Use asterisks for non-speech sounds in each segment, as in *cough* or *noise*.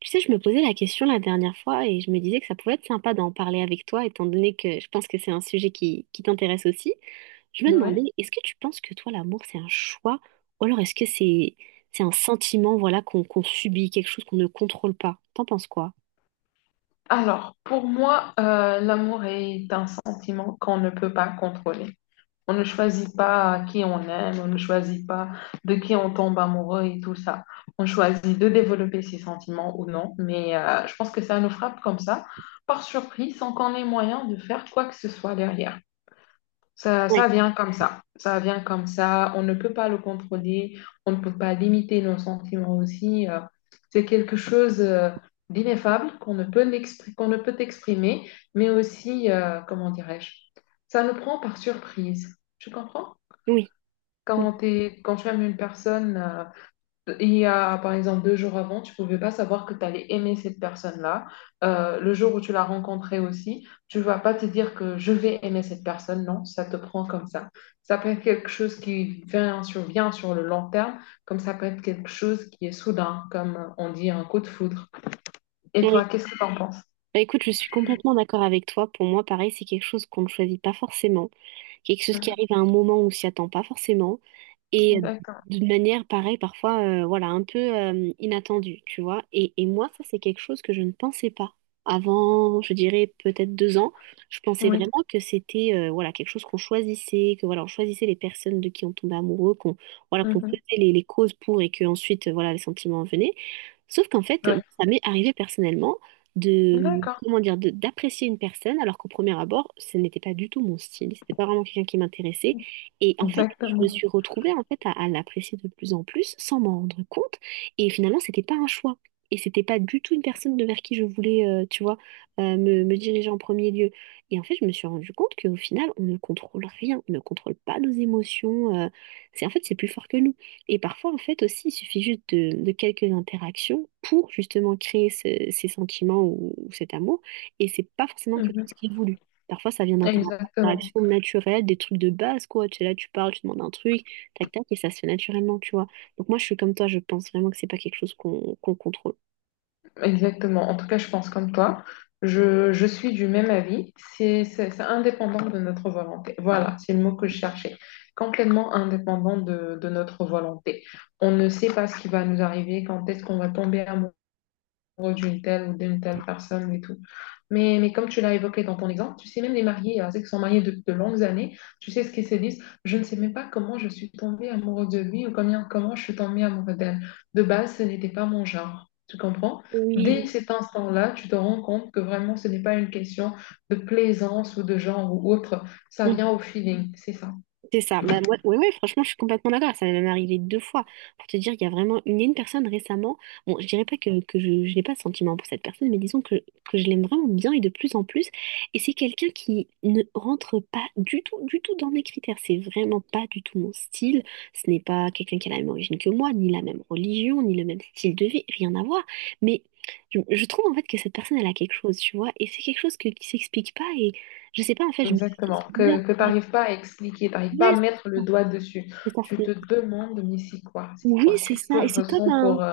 Tu sais, je me posais la question la dernière fois et je me disais que ça pouvait être sympa d'en parler avec toi, étant donné que je pense que c'est un sujet qui t'intéresse aussi. Je me demandais, Oui. est-ce que tu penses que toi, l'amour, c'est un choix, ou alors est-ce que c'est un sentiment, voilà, qu'on subit, quelque chose qu'on ne contrôle pas? T'en penses quoi? Alors, pour moi, l'amour est un sentiment qu'on ne peut pas contrôler. On ne choisit pas qui on aime, on ne choisit pas de qui on tombe amoureux et tout ça. On choisit de développer ses sentiments ou non, mais je pense que ça nous frappe comme ça, par surprise, sans qu'on ait moyen de faire quoi que ce soit derrière. Ça, Oui, ça vient comme ça. Ça vient comme ça. On ne peut pas le contrôler. On ne peut pas limiter nos sentiments aussi. C'est quelque chose d'ineffable qu'on ne peut exprimer, mais aussi, comment dirais-je, ça nous prend par surprise. Tu comprends? oui, Quand tu aimes une personne, il y a, par exemple, deux jours avant, tu pouvais pas savoir que tu allais aimer cette personne-là. Le jour où tu l'as rencontrée aussi, tu vas pas te dire que je vais aimer cette personne. Non, ça te prend comme ça. Ça peut être quelque chose vient sur le long terme, comme ça peut être quelque chose qui est soudain, comme on dit un coup de foudre. Et toi, oui. qu'est-ce que tu en penses? Bah, écoute, je suis complètement d'accord avec toi. Pour moi, pareil, c'est quelque chose qu'on ne choisit pas forcément, quelque chose qui Mhm. arrive à un moment où on s'y attend pas forcément, et D'accord. d'une manière pareille, parfois, voilà, un peu inattendue, tu vois. Et moi, ça, c'est quelque chose que je ne pensais pas. Avant, je dirais peut-être 2 ans, je pensais Oui. vraiment que c'était voilà quelque chose qu'on choisissait, que voilà on choisissait les personnes de qui on tombait amoureux, qu'on voilà qu'on Mhm. faisait les causes pour et que ensuite voilà les sentiments venaient. Sauf qu'en fait, moi, Ouais. ça m'est arrivé personnellement de, D'accord. comment dire, d'apprécier une personne alors qu'au premier abord, ce n'était pas du tout mon style, c'était pas vraiment quelqu'un qui m'intéressait. Et en fait, je me Exactement. suis retrouvée en fait à l'apprécier de plus en plus sans m'en rendre compte. Et finalement, c'était pas un choix. Et c'était pas du tout une personne de vers qui je voulais, tu vois, me diriger en premier lieu. Et en fait, je me suis rendu compte qu'au final, on ne contrôle rien, on ne contrôle pas nos émotions. C'est en fait, c'est plus fort que nous. Et parfois, en fait, aussi, il suffit juste de quelques interactions pour justement créer ces sentiments ou cet amour. Et c'est pas forcément quelque Mhm. chose qui est voulu. Parfois, ça vient Exactement. d'interactions naturelles, des trucs de base, quoi. Tu es là, tu parles, tu demandes un truc, tac, tac, et ça se fait naturellement, tu vois. Donc moi, je suis comme toi, je pense vraiment que c'est pas quelque chose qu'on contrôle. Exactement, en tout cas, je pense comme toi. Je suis du même avis. C'est indépendant de notre volonté. Voilà, c'est le mot que je cherchais. Complètement indépendant de notre volonté. On ne sait pas ce qui va nous arriver, quand est-ce qu'on va tomber amoureux d'une telle ou d'une telle personne et tout. Mais comme tu l'as évoqué dans ton exemple, tu sais, même les mariés, ceux qui sont mariés de longues années, tu sais ce qu'ils se disent, je ne sais même pas comment je suis tombée amoureuse de lui ou combien, comment je suis tombée amoureuse d'elle. De base, ce n'était pas mon genre. Tu comprends? Dès Oui. cet instant-là, tu te rends compte que vraiment, ce n'est pas une question de plaisance ou de genre ou autre. Ça vient au feeling, c'est ça. C'est ça. Bah, moi, ouais, ouais, franchement, je suis complètement d'accord. Ça m'est même arrivé 2 fois. Pour te dire, il y a vraiment une, il y a une personne récemment. Bon, je dirais pas que, que je n'ai pas de sentiment pour cette personne, mais disons que je l'aime vraiment bien et de plus en plus. Et c'est quelqu'un qui ne rentre pas du tout, du tout dans mes critères. C'est vraiment pas du tout mon style. Ce n'est pas quelqu'un qui a la même origine que moi, ni la même religion, ni le même style de vie. Rien à voir. Mais je trouve en fait que cette personne, elle a quelque chose, tu vois. Et c'est quelque chose que, qui s'explique pas. Et je sais pas, en fait, je me dis, Exactement, c'est bizarre. Que tu n'arrives pas à expliquer, tu n'arrives pas à Ouais, mettre le doigt dessus. et ça Tu fait... te demandes, mais c'est quoi, c'est Oui, quoi? c'est Qu'est-ce que ça. je Et c'est comme ressens un...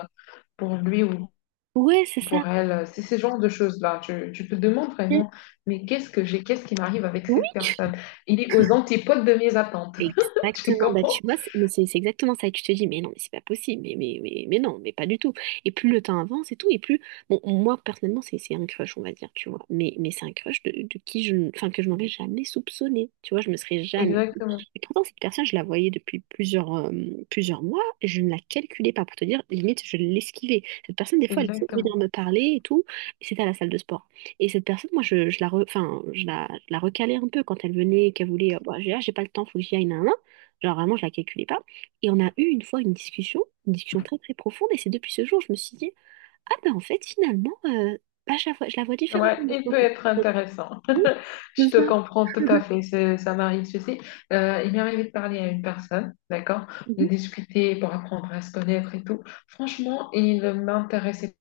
pour lui ou Ouais, c'est ça. pour elle? C'est ce genre de choses-là. Tu te demandes Et- vraiment, mais qu'est-ce que j'ai, qu'est-ce qui m'arrive avec Oui, cette personne? Il est aux antipodes de mes attentes. *laughs* Tu exactement. Bah, comprends? tu vois, c'est mais c'est exactement ça. Et tu te dis, mais non, mais c'est pas possible. Mais non, mais pas du tout. Et plus le temps avance et tout, et plus... Bon, moi, personnellement, c'est un crush, on va dire, tu vois. Mais c'est un crush de qui je... Enfin, que je m'aurais jamais soupçonné. Tu vois, je me serais jamais... Exactement, Et pourtant, cette personne, je la voyais depuis plusieurs, plusieurs mois. Je ne la calculais pas. Pour te dire, limite, je l'esquivais. Cette personne, des fois, elle essayait de exactement. venir me parler et tout. Et c'était à la salle de sport. Et cette personne, moi, enfin, je la recalais un peu quand elle venait, qu'elle voulait, bah, j'ai pas le temps, faut que j'y aille, nan, nan, genre vraiment, je la calculais pas. Et on a eu une fois une discussion très très profonde. Et c'est depuis ce jour, je me suis dit, ah ben en fait, finalement, bah, je la vois différemment Ouais, il peut maintenant. être intéressant. Oui, *laughs* c'est Je te ça. comprends tout à fait, ça m'arrive ceci. Il m'est arrivé de parler à une personne, d'accord, de Mhm. discuter pour apprendre à se connaître et tout. Franchement, il m'intéressait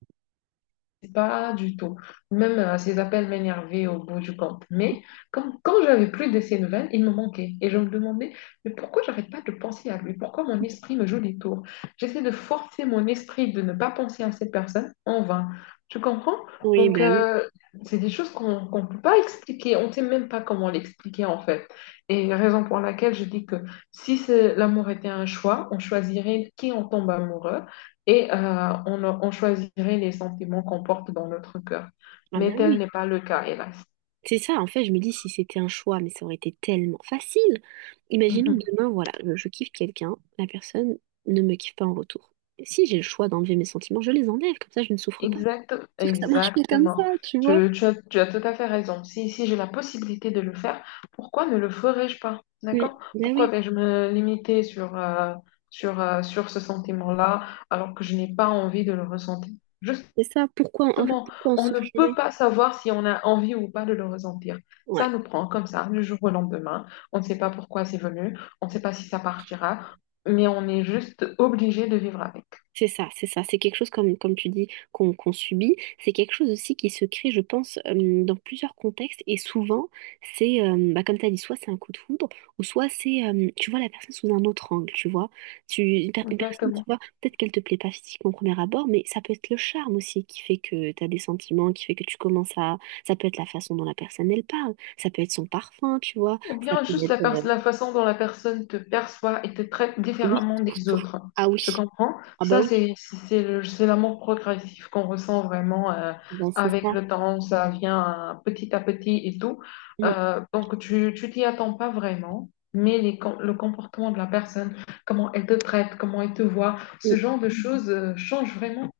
pas du tout. Même ces appels m'énervaient au bout du compte. Mais comme, quand j'avais plus de ces nouvelles, il me manquait. Et je me demandais, mais pourquoi j'arrête pas de penser à lui? Pourquoi mon esprit me joue des tours? J'essaie de forcer mon esprit de ne pas penser à cette personne en vain. Tu comprends? Oui, Donc, bah oui. C'est des choses qu'on ne peut pas expliquer. On ne sait même pas comment l'expliquer en fait. Et raison pour laquelle je dis que si l'amour était un choix, on choisirait qui on tombe amoureux et on choisirait les sentiments qu'on porte dans notre cœur. Ah Mais ben tel oui. n'est pas le cas, hélas. C'est ça, en fait, je me dis si c'était un choix, mais ça aurait été tellement facile. Imaginons Mhm. que demain, voilà, je kiffe quelqu'un, la personne ne me kiffe pas en retour. Si j'ai le choix d'enlever mes sentiments, je les enlève, comme ça je ne souffre pas. Exact, Sauf que ça marche pas comme... exactement. Tu as tout à fait raison. Si j'ai la possibilité de le faire, pourquoi ne le ferais-je pas? D'accord? mais Pourquoi oui, vais-je me limiter sur ce sentiment-là alors que je n'ai pas envie de le ressentir? Juste c'est ça, pourquoi, en fait, Justement, pourquoi on on ne peut souffrirait? pas savoir si on a envie ou pas de le ressentir. Ouais. Ça nous prend comme ça, du jour au lendemain. On ne sait pas pourquoi c'est venu, on ne sait pas si ça partira, mais on est juste obligé de vivre avec. C'est ça, c'est ça. C'est quelque chose, comme, comme tu dis, qu'on subit. C'est quelque chose aussi qui se crée, je pense, dans plusieurs contextes. Et souvent, c'est, bah, comme tu as dit, soit c'est un coup de foudre, ou soit c'est, tu vois la personne sous un autre angle, tu vois. Une personne, tu Exactement. vois, peut-être qu'elle te plaît pas physiquement au premier abord, mais ça peut être le charme aussi qui fait que tu as des sentiments, qui fait que tu commences à... Ça peut être la façon dont la personne, elle parle. Ça peut être son parfum, tu vois. Ou Ça bien peut juste être... la façon dont la personne te perçoit et te traite oui, différemment des surtout. autres. Ah Tu oui. comprends? Ah bah Ça, oui, c'est l'amour progressif qu'on ressent vraiment bah, c'est avec ça. le temps. Ça vient petit à petit et tout. Mm, Donc, tu t'y attends pas vraiment, mais le comportement de la personne, comment elle te traite, comment elle te voit, mm. ce genre de choses change vraiment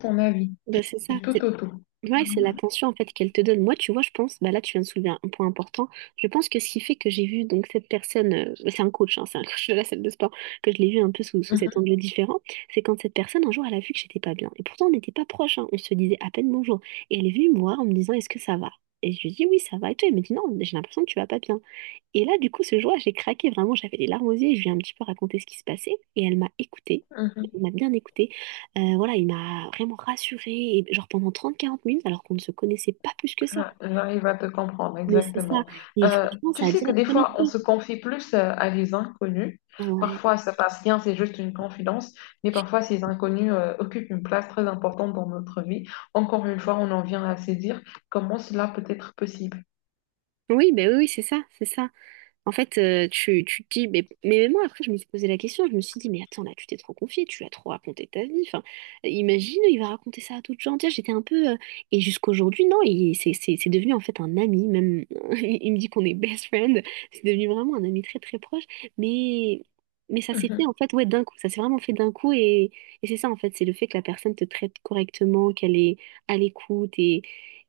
ton avis Ben, c'est ça. du tout C'est au tout. ouais, c'est l'attention en fait qu'elle te donne. Moi, tu vois, je pense, bah là, tu viens de soulever un point important. Je pense que ce qui fait que j'ai vu donc cette personne, bah, c'est un coach, hein, c'est un *laughs* coach de la salle de sport, que je l'ai vu un peu sous cet angle différent, c'est quand cette personne, un jour, elle a vu que j'étais pas bien. Et pourtant, on n'était pas proches, hein, on se disait à peine bonjour. Et elle est venue me voir en me disant, est-ce que ça va? Et je lui dis, oui, ça va. Et toi, elle me dit, non, j'ai l'impression que tu vas pas bien. Et là, du coup, ce jour-là, j'ai craqué vraiment, j'avais les larmes aux yeux, et je lui ai un petit peu raconté ce qui se passait, et elle m'a écoutée. Mhm. Il m'a bien écoutée. Voilà, il m'a vraiment rassurée, et genre pendant 30, 40 minutes, alors qu'on ne se connaissait pas plus que ça. Ah, j'arrive à te comprendre, Mais c'est ça. exactement. Et franchement, Tu ça a sais que direct des fois, on connecté. se confie plus à des inconnus. Ouais. Parfois, ça passe bien, c'est juste une confidence, mais parfois, ces inconnus occupent une place très importante dans notre vie. Encore une fois, on en vient à se dire comment cela peut être possible. Oui, ben oui, oui, c'est ça, c'est ça. En fait, tu te dis, mais même moi, après, je me suis posé la question, je me suis dit, mais attends, là, tu t'es trop confié, tu l'as trop raconté ta vie. Enfin, imagine, il va raconter ça à d'autres gens. Tiens, j'étais un peu. Et jusqu'aujourd'hui, non, c'est devenu en fait un ami, même. *laughs* Il me dit qu'on est best friend. C'est devenu vraiment un ami très, très proche. Mais, mais ça s'est fait, Mhm. en fait, ouais, d'un coup. Ça s'est vraiment fait d'un coup. Et c'est ça, en fait, c'est le fait que la personne te traite correctement, qu'elle est à l'écoute. Et,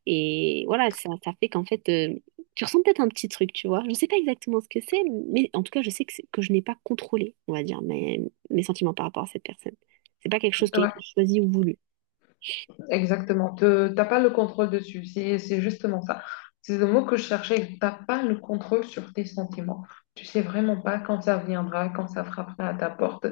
et voilà, ça fait qu'en fait. Tu ressens peut-être un petit truc, tu vois. Je ne sais pas exactement ce que c'est, mais en tout cas, je sais que, que je n'ai pas contrôlé, on va dire, mes sentiments par rapport à cette personne. C'est pas quelque chose qui a été Ouais. choisi ou voulu. Exactement. Tu n'as pas le contrôle dessus. C'est justement ça. C'est le mot que je cherchais. Tu n'as pas le contrôle sur tes sentiments. Tu sais vraiment pas quand ça viendra, quand ça frappera à ta porte.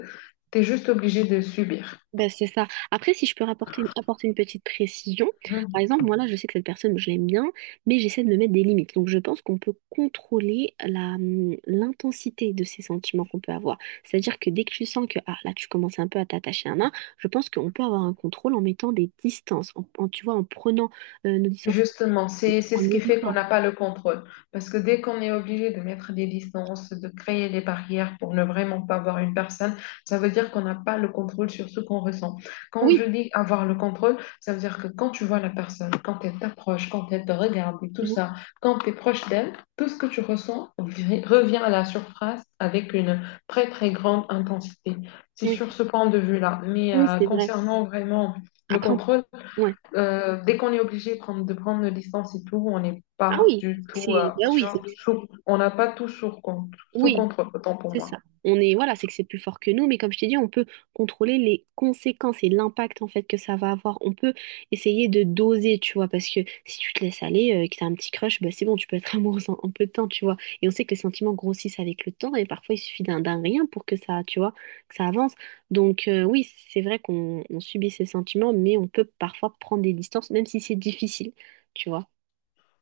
Tu es juste obligé de subir. Ben, c'est ça. Après, si je peux rapporter apporter une petite précision, par exemple, moi là, je sais que cette personne, je l'aime bien, mais j'essaie de me mettre des limites. Donc, je pense qu'on peut contrôler la, l'intensité de ces sentiments qu'on peut avoir. C'est-à-dire que dès que tu sens que ah, là, tu commences un peu à t'attacher à un nain, je pense qu'on peut avoir un contrôle en mettant des distances, tu vois, en prenant nos distances Justement, c'est en ce qui fait qu'on évitant. n'a pas le contrôle. Parce que dès qu'on est obligé de mettre des distances, de créer des barrières pour ne vraiment pas voir une personne, ça veut dire qu'on n'a pas le contrôle sur ce qu'on ressent. Quand je Oui, dis avoir le contrôle, ça veut dire que quand tu vois la personne, quand elle t'approche, quand elle te regarde et tout mhm, ça, quand tu es proche d'elle, tout ce que tu revient à la surface avec une très très grande intensité. C'est oui, sur ce point de vue-là. Mais oui, c'est vrai. concernant vraiment le Après, on- contrôle, ouais. Dès qu'on est obligé de prendre nos licences et tout, on n'est Ah pas oui, du tout c'est, bah oui, c'est- on n'a pas sous oui, contrôle, autant pour c'est ça. moi. On est, voilà, c'est que c'est plus fort que nous, mais comme je t'ai dit, on peut contrôler les conséquences et l'impact en fait que ça va avoir. On peut essayer de doser, tu vois, parce que si tu te laisses aller, que t'as un petit crush, bah c'est bon, tu peux être *laughs* amoureuse en peu de temps, tu vois. Et on sait que les sentiments grossissent avec le temps, et parfois il suffit d'un rien pour que ça, tu vois, que ça avance. Donc oui, c'est vrai qu'on on subit ces sentiments, mais on peut parfois prendre des distances, même si c'est difficile, tu vois.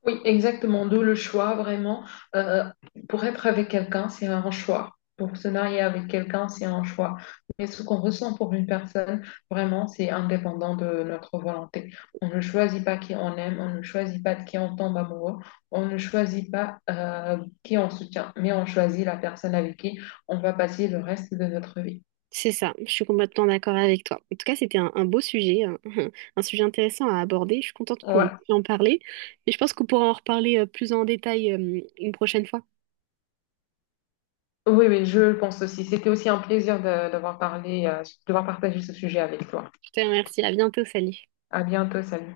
Oui, exactement. D'où le choix, vraiment. Euh, pour être avec quelqu'un, c'est un choix. Pour se marier avec quelqu'un, c'est un choix. Mais ce qu'on ressent pour une personne, vraiment, c'est indépendant de notre volonté. On ne choisit pas qui on aime, on ne choisit pas de qui on tombe amoureux, on ne choisit pas qui on soutient, mais on choisit la personne avec qui on va passer le reste de notre vie. C'est ça, je suis complètement d'accord avec toi. En tout cas, c'était un beau sujet, un, *laughs* un sujet intéressant à aborder. Je suis contente qu'on ait Ouais. pu en parler, mais je pense qu'on pourra en reparler plus en détail une prochaine fois. Oui, oui, je le pense aussi. C'était aussi un plaisir de, d'avoir parlé, de devoir partager ce sujet avec toi. Je te remercie, à bientôt, salut. À bientôt, salut.